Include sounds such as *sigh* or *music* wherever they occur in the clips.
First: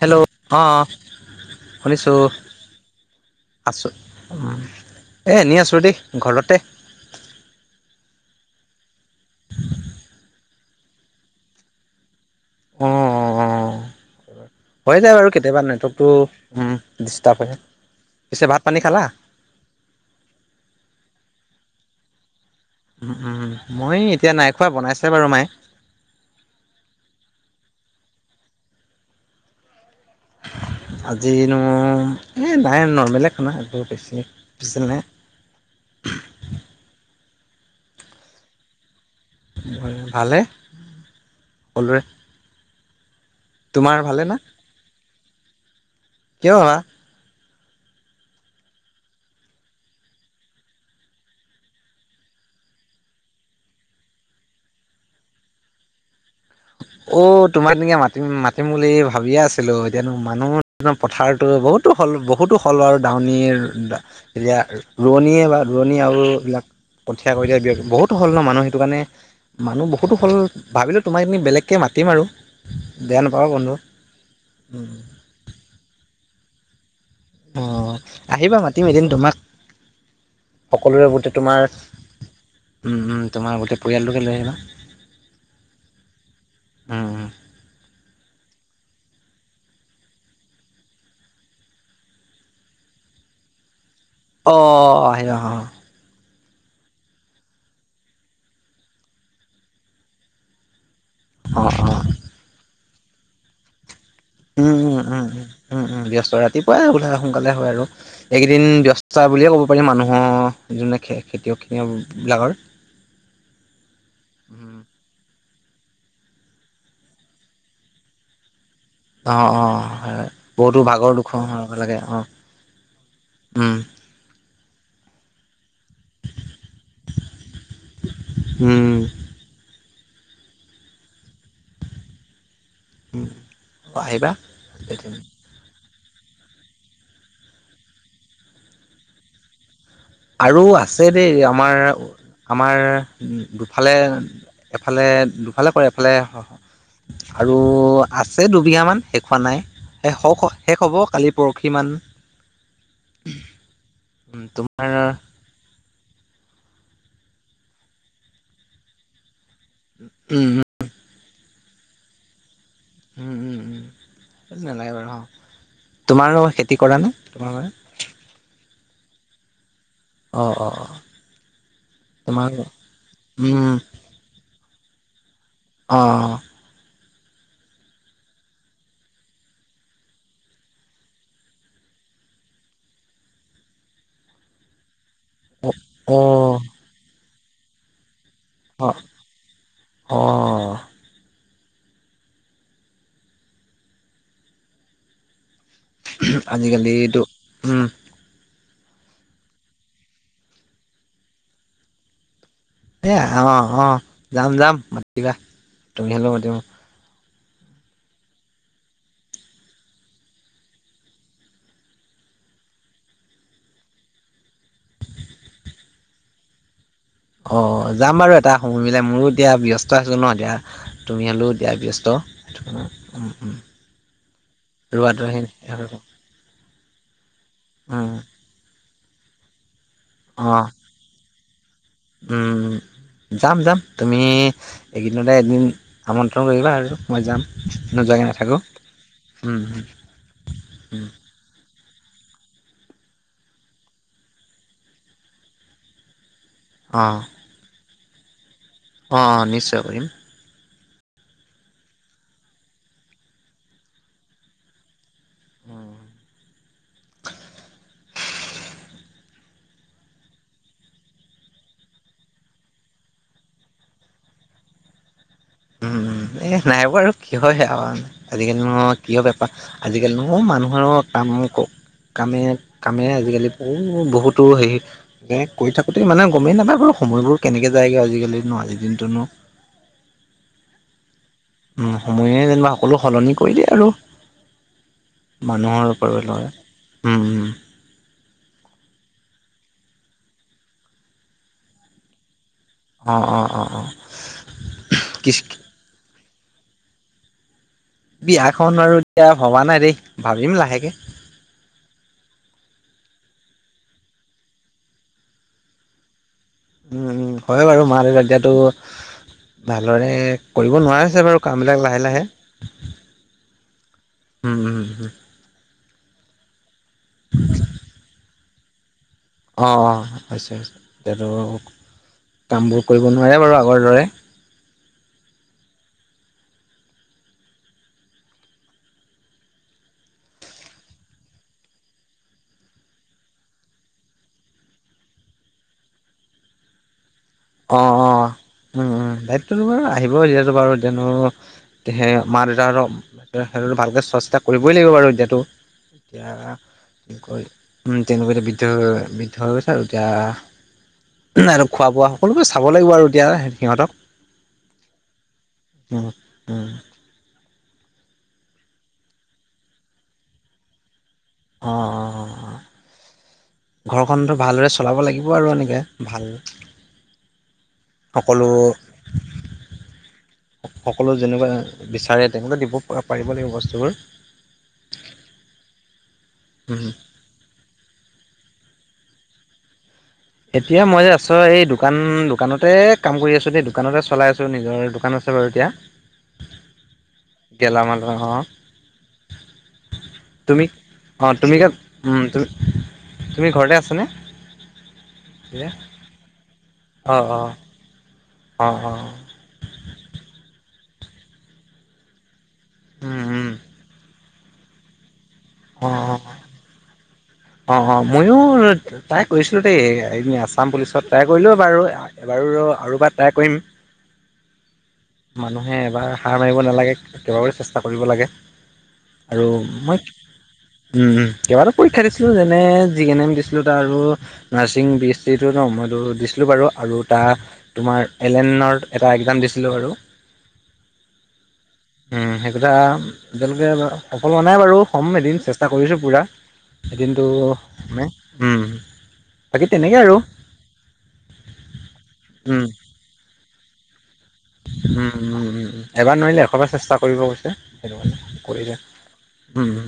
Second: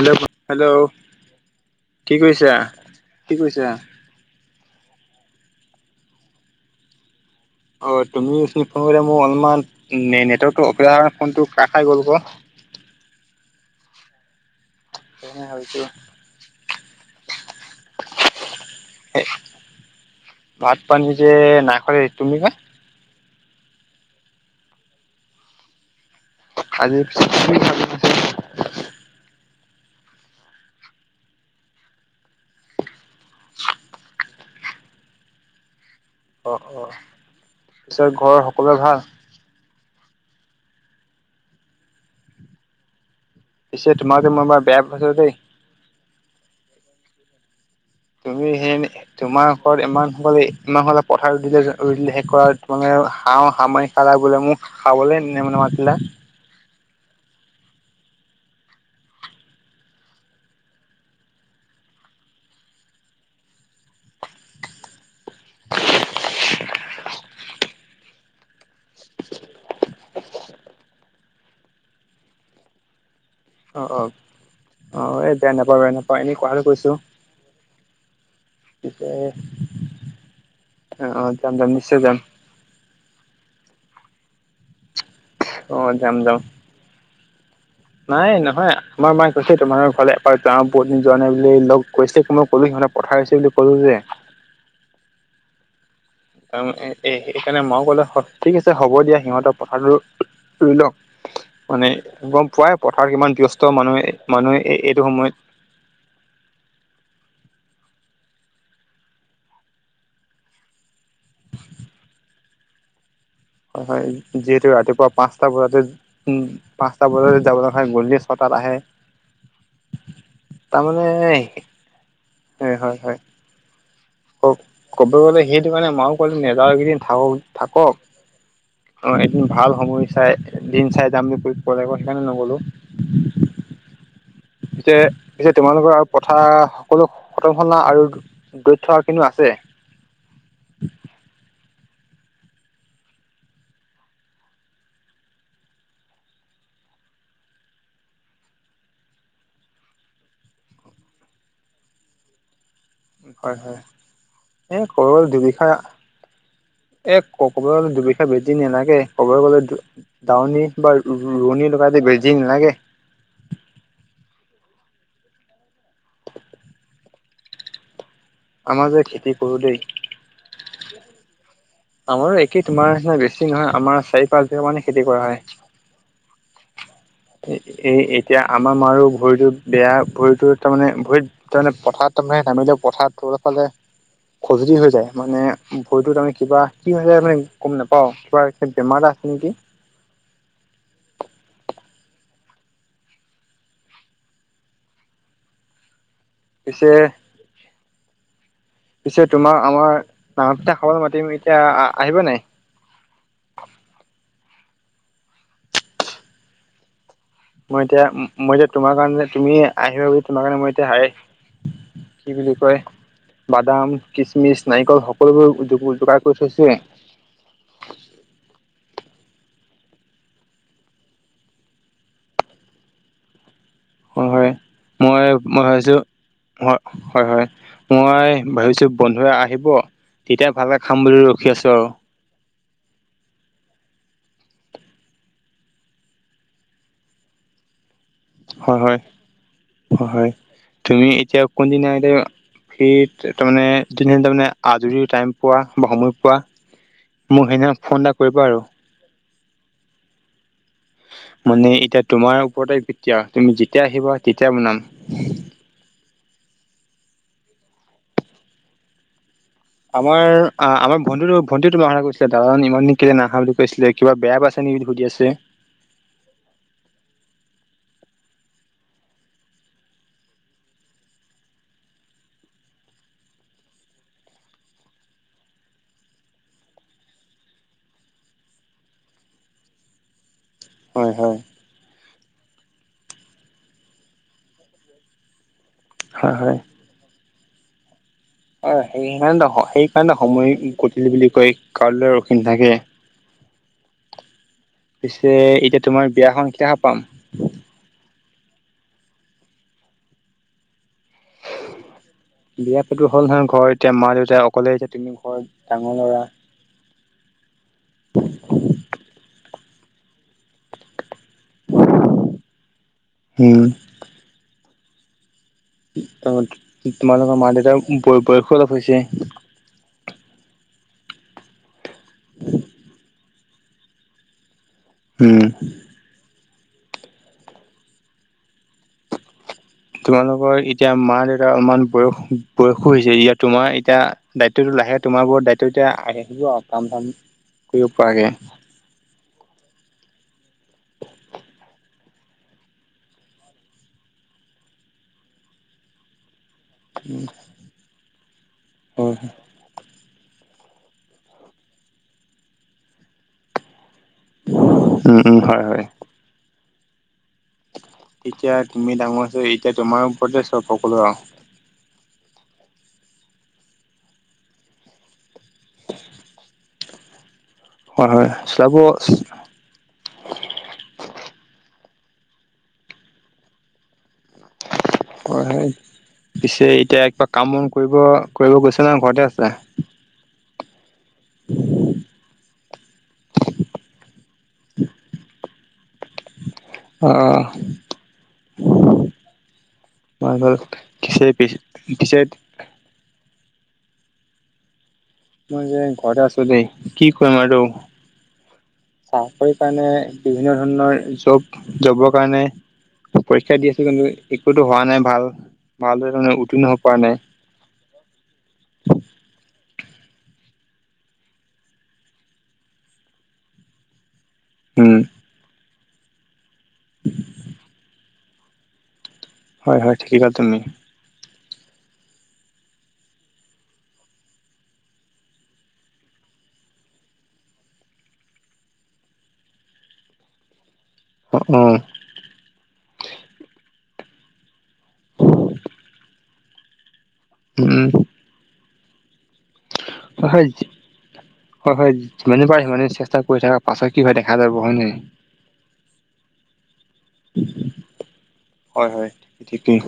Hello অ কি শুনিছোঁ কৰিছা? কি কৰিছা? আছোঁ উম এই এনেই আছোঁ দেই ঘৰতে অ তুমি ওঠনি ফোন কৰোঁতে মোৰ অলমান নেটৱৰ্কটো অসুবিধা কাৰণে ফোনটো কাট খাই গ'ল ক অ অ অ হৈ যায় বাৰু সেইকাৰণে কেতিয়াবা ভাবিছোঁ নেটৱৰ্কটো ডিষ্টাৰ্ব হয়, পিছে ভাত পানী খালা ভাত পানী যে নাই খোৱা দে তুমি কা উম উম মই এতিয়া নাই খোৱা বনাইছে বাৰু মায়ে আজি পিছে কি খাবি আজিনো এই নাই নৰ্মেলে খানা একবোৰ বেছি পিচে নাই অ অ পিছত ঘৰৰ সকলোৱে ভাল ভালে সকলোৰে পিছে তোমাৰ তোমোক ভালে যে মই এবাৰ বেয়া পাইছোঁ দেই কি বা তুমি সেই তোমাৰ ঘৰত ইমান সকলে ইমানসকলে পথাৰ ৰুই দিলে যে ৰুই দিলে শেষ কৰা আৰু তোমালোকে হাহ হা মাৰি খালা বোলে মোক খাবলে নে নামাতিলা অ তোমাক এনেকে মাতিম মাতিম বুলি ভাবিয়ে আছিলো এতিয়ানো মানুহ পথাৰটো বহুতো হল বহুতো হ'ল আৰু ডউনীৰ এতিয়া ৰোৱনীয়ে বা ৰোৱনী আৰু এইবিলাক কঠিয়া কৰি দিয়া বহুতো হল ন মানুহ সেইটো কাৰণে মানুহ বহুতো হল ভাবিলে তোমাক এদিন বেলেগকে মাতিম আৰু বেয়া নাপাওঁ বন্ধু অ অ অ এই বেয়া নাপাও ৰে নাপাও এনেই কথাটো কৈছো অ আহিবা মাতিম এদিন তোমাক অ সকলোৰে অ বুতে যাম তোমাৰ যাম নিশ্চয় যাম। উম উম তোমাৰ গোটেই পৰিয়ালটোকে লৈ আহিবা অ যাম যাম উম উম নাই নহয় আমাৰ মায়ে কৈছে তোমাৰ ঘৰলে এপাক যাওঁ বহুত দিন যোৱা নাই বুলি লগ কৈছে মই কলো সিহঁতক পথাৰ ৰুইছে বুলি ক'লো যে অ আহি অ অ অ এ এ সেইকাৰণে মাও কলে ঠিক আছে হ'ব দিয়া সিহঁতৰ পথাৰটোৰ ৰুই লওক অ' মানে অ' গম পোৱাই পথাৰ কিমান ব্যস্ত মানুহে মানুহে উম এই উম এইটো উম উম সময়ত উম উম ব্যস্ত ৰাতিপুৱাই ওলাই সোনকালে হয় আৰু এইকেইদিন ব্যস্তা বুলিয়ে ক'ব পাৰি মানুহৰ যোনে খে খেতিয়ক খিনিয় বিলাকৰ অ হয় যিহেতু ৰাতিপুৱা পাঁচটা বজাতে উম পাঁচটা বজাতে যাব লগা হয় গধূলি ছটাত আহে অ অ হয় বহুতো তাৰমানে ভাগৰ দুখৰ হয় লাগে অ হয় হয় হয় উম ক'ব গলে সেইটো কাৰণে মাও কলে নেযাওঁ এইকেইদিন থাওক‌ থাকক উম অ ভাল সময় চাই দিন চাই যাম বুলি কলে ক সেইকাণে নগলো উম অ আহিবা পিছে পিছে তোমালোকৰ আৰু পথাৰ সকলো খতম হ'ল না আৰু দৰিত থকা খিনি আছে আৰু আছে দেই আমাৰ আমাৰ দুফালে এফালে দুফালে কৰে এফালে আৰু আছে দুবিঘামান শেষ হোৱা নাই শ শেষ হ'ব কালি পৰখি মান হয় হয় এ তোমাৰ কৰ দুবিঘা এ ক কব গ'লে দুবিঘা বেছিদিন নেলাগে ক'বলৈ গ'লে উম দাৱনী বা ৰুৱনি লগাই যে বেছি দিন নালাগে ওম উম সেইটো নালাগে বাৰু হ তোমাৰ খেতি কৰা ন তোমাৰ বাবে আমাৰ যে খেতি কৰো দেই অঁ অ অ আমাৰো একেই তোমাৰ নিচিনা বেছি নহয় উম আমাৰ চাৰি পাঁচ বিঘা মানে খেতি কৰা হয় অঁ এই এতিয়া আমাৰ মাৰো ভৰিটো বেয়া ভৰিটো তাৰমানে ভৰিত তাৰ মানে পথাৰত তাৰ মানে নামিলে পথাৰ তলৰফালে খজুতি হৈ যায় মানে অ অ ভৰিটোত আমি কিবা কি হৈ যায় মানে গম নাপাওঁ কিবা বেমাৰ অ এটা আছে নেকি অ পিছে আজিকালিতো উম পিছে তোমাৰ আমাৰ নাঙল পিঠা খাবলে মাতিম এতিয়া আহিবা নাই এই অঁ অঁ যাম যাম মাতিবা তুমি হ'লেও মাতিবা মই এতিয়া মই এতিয়া তোমাৰ কাৰণে তুমি আহিবা বুলি তোমাৰ কাৰণে মই এতিয়া হ কি বুলি কয় বাদাম কিচমিচ নাৰিকল সকলোবোৰ যোগাৰ কৰি থৈছোয়ে অ যাম বাৰু এটা সময় মিলাই মোৰো এতিয়া ব্যস্ত আছো ন এতিয়া তুমি হলেও দিয়া ব্যস্ত সেইটো কাৰণে উম উম হয় হয় ৰোৱাটো মই সেই মই ভাবিছো হয় হয় উম মই ভাবিছোঁ বন্ধুৱে আহিব অ তেতিয়া ভালকে খাম বুলি ৰখি আছো আৰু যাম যাম তুমি এইকেইদিনতে এদিন আমন্ত্ৰণ কৰিবা আৰু মই যাম নুযোৱাকে হয় হয় হয় হয় উম উম তুমি এতিয়া কোনদিনা ঠিক ত-তাৰমানে যেতিয়া তাৰমানে আজৰি টাইম পোৱা বা সময় পোৱা অ মোক সেইদিনা ফোন এটা কৰিবা আৰু। অ অ নিশ্চয় কৰিম। মানে এতিয়া তোমাৰ ওপৰতে কেতিয়া তুমি যেতিয়া আহিবা তেতিয়া বনাম। উম, আমাৰ আ আমাৰ ভন্টিটো ভন্টি তোমাৰ কথা কৈছিলে দাদাজন ইমান দিন কেইলে নাহা বুলি কৈছিলে। কিবা বেয়া পাইছে নেকি সুধি আছে। উম, উম এহ নাই পোৱা আৰু কিহৰ বেয়া পাম। আজিকালি মই কিয় বেয়া পা আজিকালি নোঁ মানুহৰ কাম কওক কামেহে, কামে আজিকালি বহু বহুতো হেৰিত কে কৰি থাকোতে মানে গমেই নাপায় বোলো সময়বোৰ কেনেকে যায়গৈ আজিকালি নো, আজিৰ দিনটো নো হয়, হয়। উম সময়ে যেনিবা সকলো সলনি কৰি দিয়ে আৰু মানুহৰ কৰি হয় লৈয় হয় নোৱাৰে। অ সেইকাৰণে ন স সেইকাৰণে ন সময় গতিশীল বুলি কয়, কাৰোলৈ ৰখি নাথাকে। অ', অ', অ', অ', কি পিছে এতিয়া তোমাৰ বিয়াখন কেতিয়া খাব পাম? বিয়াখন আৰু এতিয়া ভবা নাই দেই! ভাবিম লাহেকে। বিয়া পাতিব হ'ল নহয় ঘৰত এতিয়া মা, দেউতা অকলে এতিয়া তুমি ঘৰৰ ডাঙৰ ল'ৰা। উম, উম হয় বাৰু মা, দেউতা এতিয়াতো ভালদৰে কৰিব নোৱাৰিছে বাৰু কামবিলাক লাহে লাহে। উম। *unintelligible* তহঁত তোমালোকৰ মা, দেউতাৰ উম বয়-বয়সো অলপ হৈছে। অ, অ হৈছে হৈছে এতিয়াতো কামবোৰ কৰিব নোৱাৰে বাৰু আগৰ দৰে। উম। তোমালোকৰ এতিয়া মা, দেউতাৰ অলপমান বয়স বয়সো হৈছে। ইয়াত তোমাৰ এতিয়া দায়িত্বটো লাহে তোমাৰ ওপৰত দায়িত্ব এতিয়া আহে থাকিব আও কাম থাম অ, অ উম, উম দায়িত্বতো বাৰু আহিবই এতিয়াতো বাৰু এতিয়ানো তেহে মা, দেউতাহঁতক সে সেইটো তো ভালকে চোৱা চিতা কৰিবই লাগিব বাৰু এতিয়াতো। এতিয়া কি কয়? উম তেনেকুৱা এতিয়া বৃদ্ধ হৈ উম বৃদ্ধ হৈ গৈছে আৰু এতিয়া আৰু খোৱা বোৱা অলপ দেই চাব লাগিব আৰু এতিয়া সিহঁতক। উম, উম, হয়, হয়। উম, উম। এতিয়া তুমি ডাঙৰ আছা, এতিয়া তোমাৰ ওপৰতে চব সকলো আও। অ অ ঘৰখনতো ভালদৰে চ- চলাব লাগিব আৰু এনেকে ভাল হয় হয় সকলো চলাব সকলোৱে যেনেকুৱা বিচাৰে তেনেকুৱা দিব পা-পাৰিব লাগিব বস্তুবোৰ। ক সেই পিছে উম এতিয়া কিবা কাম বন কৰিব, কৰিব গৈছা না ঘৰতে আছা? এতিয়া মই এই ওচৰৰ এই দোকান দোকানতে কাম কৰি আছো দেই দোকানতে চলাই আছো, নিজৰ দোকান আছে বাৰু এতিয়া। *inaudible* অহ গেলামাল দোকান। অ অহ সোমাই গ'ল তুমি অ খিছে খিছে পিছ তুমি ক উম পিছেত তুমি তুমি ঘৰতে আছানে? মই এতিয়া যে ঘৰতে আছো দেই। কি অ কৰিম অ। আৰু অ অ। চাকৰি কাৰণে বিভিন্ন ধৰণৰ জব জবৰ কাৰণে উম উম পৰীক্ষা দি আছো কিন্তু একোতো হোৱা নাই ভাল অ অ ভালেদৰে তাৰমানে উত্তীৰ্ণ হ'ব পৰা নাই। অ অ ময়ো ট্ৰাই কৰিছিলোঁ দেই এ আছাম পুলিচত ট্ৰাই কৰিলোঁ বাৰু। এবাৰো আৰু এবাৰ ট্ৰাই কৰিম। হম। মানুহে এবাৰ সাৰ মাৰিব নালাগে কেবাবাৰো চেষ্টা কৰিব লাগে। আৰু হয় হয় মই উম, ঠিকেই ক'লা তুমি উম। কেইবাটাও পৰীক্ষা দিছিলো। যেনে জি এন এম দিছিলো তাৰ আৰু নাৰ্ছিং বি এচ চিটো ন মইতো দিছিলো বাৰু আৰু এটা তোমাৰ এলেনৰ এটা একজাম দিছিলোঁ বাৰু। অ অ। উম সেই কথা এতিয়ালৈকে বাৰু সফল হোৱা নাই বাৰু হ'ম এদিন চেষ্টা কৰিছো পুৰা। এদিনটো উম হমে। উম। বাকী তেনেকে আৰু হয়জ হয় হয় হয় যিমানেই পাৰে উম, সিমানেই চেষ্টা কৰি থাকা পাছত কি হয় দেখা যাব। হয় নে নহয়? উম-উম-উম-উম এবাৰ নোৱাৰিলে এশবাৰ চেষ্টা কৰিব কৈছে। সেইটো কাৰণে কৰি ঠেকেই।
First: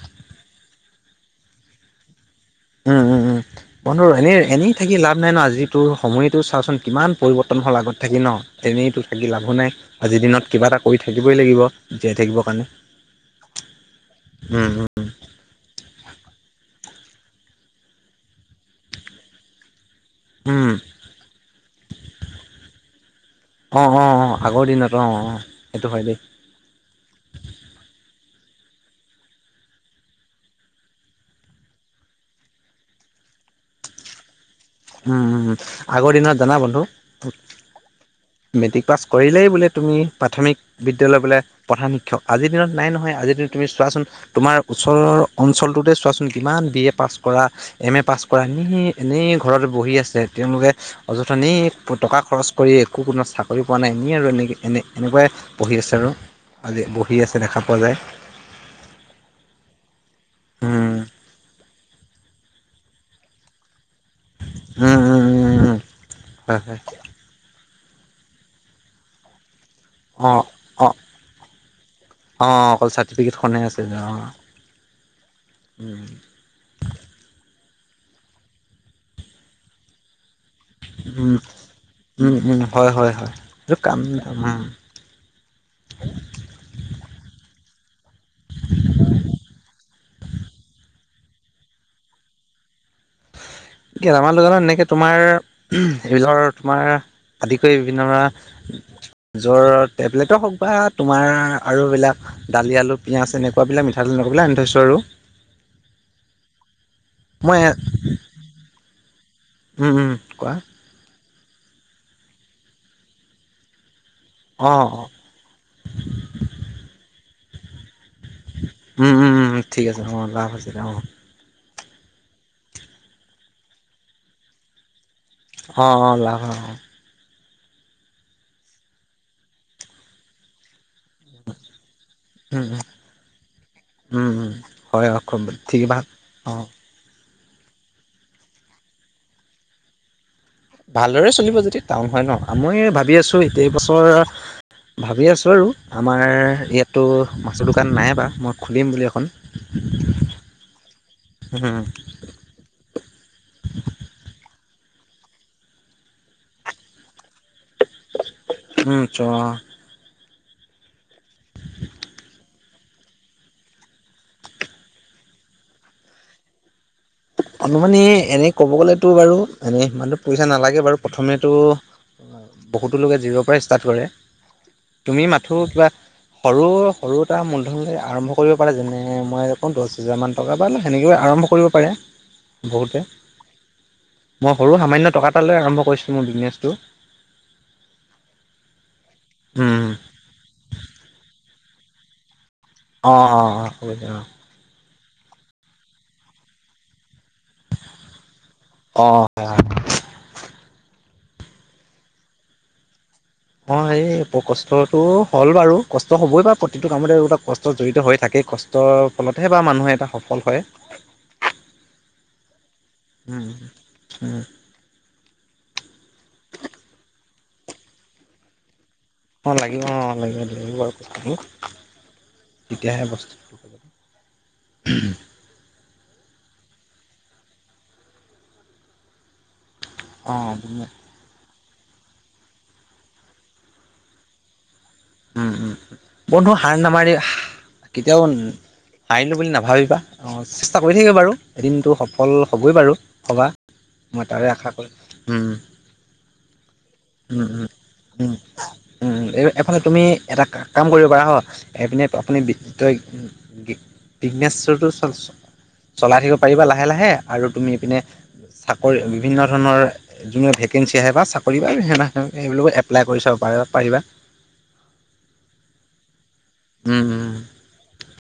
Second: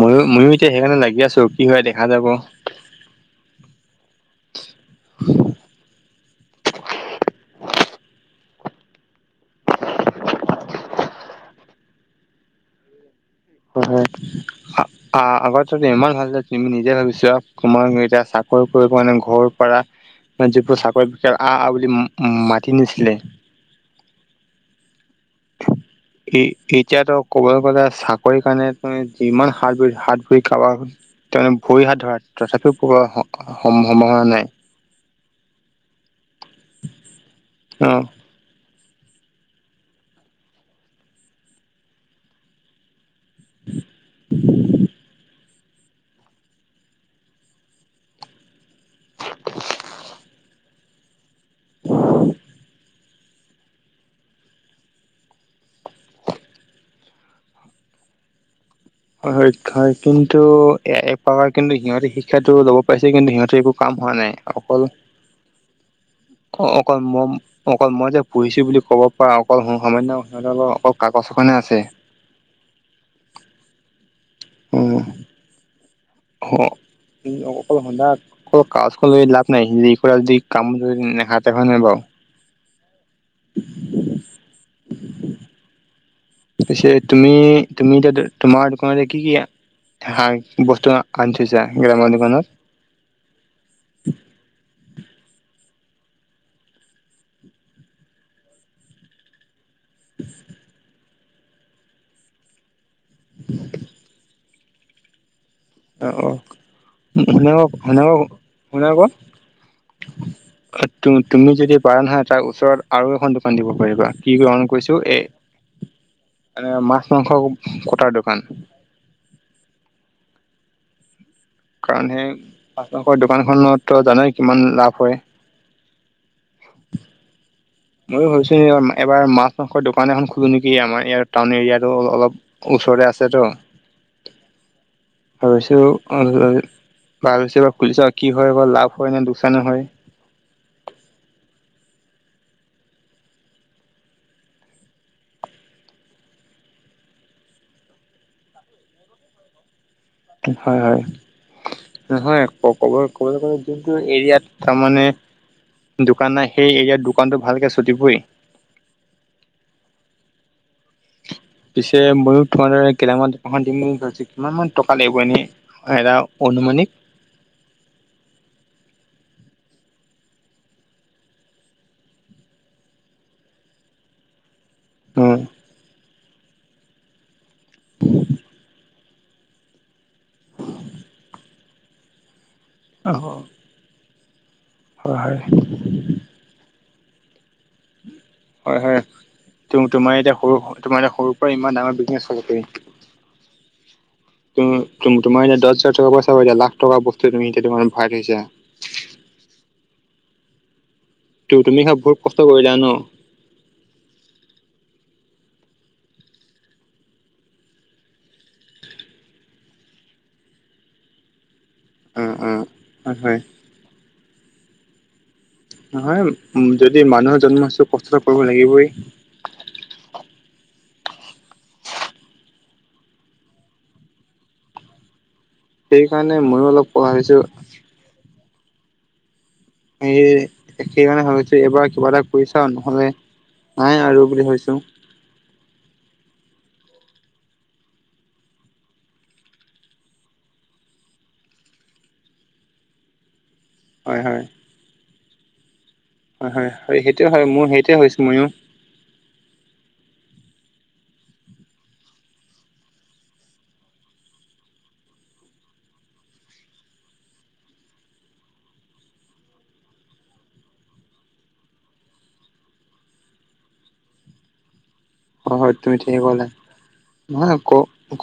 ময়ো ময়ো এতিয়া সেইকাৰণে লাগি আছো কি হয় দেখা যাব। উম উম উম। বন্ধু এনেই এনেই থাকি লাভ নাই ন, আজিটোৰ সময়টো চাওঁচোন কিমান পৰিৱৰ্তন হ'ল আগত থাকি ন? এনেইতো থাকি লাভো নাই। আজিৰ দিনত কিবা এটা কৰি থাকিবই লাগিব জীয়াই থাকিবৰ কাৰণে। হয় হয় উম উম আ-আগত ইমান ভাল তুমি নিজে ভাবি চোৱা, তোমাৰ এতিয়া চাকৰি কৰি মানে ঘৰ পৰা উম যিবোৰ চাকৰি বিষ আ আ বুলি মাতি নিছিলে অ অ অ আগৰ দিনত অ অ সেইটো হয় দেই। এতিয়াতো ক'বলৈ গ'লে চাকৰি কাৰণে তুমি যিমান হাত ভৰি হাত ভৰি কাৰবাৰ ভৰি হাত ধৰা তথাপিও পোৱা সম-সম্ভাৱনা নাই। উম উম আগৰ দিনত জানা বন্ধু? *unintelligible* অ। মেট্ৰিক পাছ কৰিলেই বোলে তুমি প্ৰাথমিক বিদ্যালয় বোলে প্ৰধান শিক্ষক। আজিৰ দিনত নাই নহয় আজি তুমি চোৱাচোন তোমাৰ ওচৰৰ অঞ্চলটোতে চোৱাচোন কিমান বি এ পাছ কৰা, এম এ পাছ কৰা কৰা এনে এনেই ঘৰত বহি আছে, তেওঁলোকে অযথা এনেই টকা খৰচ কৰি একো কোনো চাকৰি পোৱা নাই, এনেই আৰু এনেকৈ এনে এনেকুৱাই পঢ়ি আছে আৰু। আজি বহি আছে দেখা পোৱা যায়। হয় হয় হয় কিন্তু উম এ হয় কিন্তু সিহঁতে শিক্ষাটো ল'ব পাইছে, কিন্তু সিহঁতে একো কাম হোৱা নাই। অকল উম উম উম উম অ হয় হয় অকল মম অকল মই যে পঢ়িছো বুলি ক'ব পৰা অকল সামান্য অ অ অকল কাগজ এখনেহে আছে। অ অকল চাৰ্টিফিকেট খনেই আছে যে অ। উম। উম। অ অকল সদা অকল কাজখন লৈ লাভ নাই, কৰা যদি কামত যদি উম নেখাতে হয় নে নহয় বাৰু? উম উম হয়-হয়-হয় কাম পিছে তুমি তুমি তোমাৰ দোকানতে কি কি হা বস্তু আনি থৈছা গেলামাল দোকানত? গেলামাল দোকানত এনেকে তোমাৰ, উম ধৰ তোমাৰ আদি কৰি বিভিন্ন ধৰা জ্বৰৰ টেবলেট হওক বা তোমাৰ আৰু এইবিলাক দালি আলু পিয়াজ এনেকুৱা বিলাক মিঠাতেল *unintelligible* আনি থৈছোঁ আৰু। মই অ *unintelligible* উম উম কোৱা। তু-তুমি যদি পাৰা নহয় তাৰ ওচৰত আৰু এখন দোকান দিব পাৰিবা। কি গ্ৰহণ অ', কৰিছো, অ'। এ মাছ-মাংস কটাৰ দোকান। উম-উম-উম-উম ঠিক আছে অ লাভ আছিল অ। কাৰণ সেই মাছ-মাংসৰ দোকানখনতো জানেই কিমান লাভ হয়। অ অ লাভ হয় অ'। মইয়ো ভাবিছো এবাৰ মাছ-মাংসৰ দোকান এখন খোলো নেকি আমাৰ ইয়াত টাউন এৰিয়াতো উম, উম, অলপ ওচৰতে আছেতো উম, উম হয় অ ভাবিছো ঠিক ভাল অ ভাল হৈছে এইবাৰ খুলিছা কি হয়াৰ লাভ হয় নে দোকচানে হয় ভালদৰে চলিব যেতিয়া টাউন হয় ন, আ, মই ভাবি আছোঁ এট এইবছৰ ভাবি আছোঁ আৰু আমাৰ ইয়াততো মাছৰ দোকান নাই বা মই খুলিম বুলি এখন। হয়-হয়। উম, হয় আক কব-ক'বলৈ গ'লে যোনটো এৰিয়াত তাৰ মানে দোকান নাই সেই এৰিয়াত দু দুকানতো ভালকে ছুটিবই। উম, চোৱা পিছে ময়ো তোমাৰ দৰে গেলামাল দোকান এখন দিম বুলি ভাবিছো কিমান মান টকা লাগিব এনেই। এৰা অনুমানিক অনুমানি এনেই ক'ব গ'লেতো বাৰু এনেই সিমানটো পইচা নালাগে বাৰু প্ৰথমেতো বহুতো লোকে জিৰৰ পৰাই ষ্টাৰ্ট কৰে। তুমি উম মাথো কিবা সৰু-সৰু এটা মূলধন আৰম্ভ কৰিব পাৰা, যেনে মই অ', দশ হেজাৰমান টকা বা সেনেকৈয়ো আৰম্ভ কৰিব পাৰে, বহুতে। হয় মই সৰু সামান্য টকা এটালৈ আৰম্ভ কৰিছোঁ মোৰ বিজনেছটো। হয়-হয়, তো-তোমাৰ এতিয়া সৰু তোমাৰ এয়া সৰুৰ পৰা ইমান ডাঙৰ বিজনেছ *unintelligible* অ', অ', অ', হব দিয়া অ'। তো তোম-তোমাৰ এতিয়া দশ হাজাৰ টকাৰ পৰা চাবা এতিয়া লাখ টকা বস্তু তুমি এতিয়া দোকানত ভৰাই থৈছা। অ', হয়। ত তুমি *inaudible* বহুত কষ্ট কৰিলা ন। অ', এই কষ্টটো হ'ল বাৰু কষ্ট হ'বই বাৰু প্ৰতিটো কামতে এই বিলাক কষ্ট জড়িত হৈ থাকেই, কষ্ট টৰ ফলতহে বা মানুহ এটা সফল হয়। অ', অ'। ওম ওম নহয় যদি মানুহ হৈ জন্ম হৈছো কষ্টতো কৰিব লাগিবই। অ', লাগিব অ', লাগিব-লাগিব আৰু কষ্টতো। তেতিয়াহে বস্তু *unintelligible* সেইকাৰণে ময়ো অলপ পঢ়া হৈছো। সে অ উম একে মানে ভাবিছো এইবাৰ কিবা এটা কৰিছাও, নহলে নাই আৰু বুলি ভাবিছোং। উম, উম, বন্ধু হাৰ নামাৰি *inaudible* কেতিয়াও সাৰিলো বুলি নাভাবিবা। অ', চেষ্টা কৰি থাকিবা বাৰু, এদিনটো সফল হ'বই বাৰু হবা। হয় মই তাৰে আশা কৰিম, উম। হয়-হয়-হয়, সেইটোৱে উম হয় উম মোৰ সেইটোৱে হৈছো উম ময়ো উম, এই-এফালে তুমি এটা কাম কৰিব পাৰা হ। এইপিনে আপুনি বি তই *unintelligible* চলাই থাকিব পাৰিবা লাহে-লাহে, আৰু তুমি এপিনে চাকৰি বিভিন্ন ধৰণৰ- যোনে ভেকেঞ্চি আহে বা চাকৰি বা *unintelligible* সেইবিলাকত এপ্লাই কৰি চাব পাৰি-পাৰিবা। হয় হয় তুমি ঠিকে ক'লা উম উম। নহয় ক ক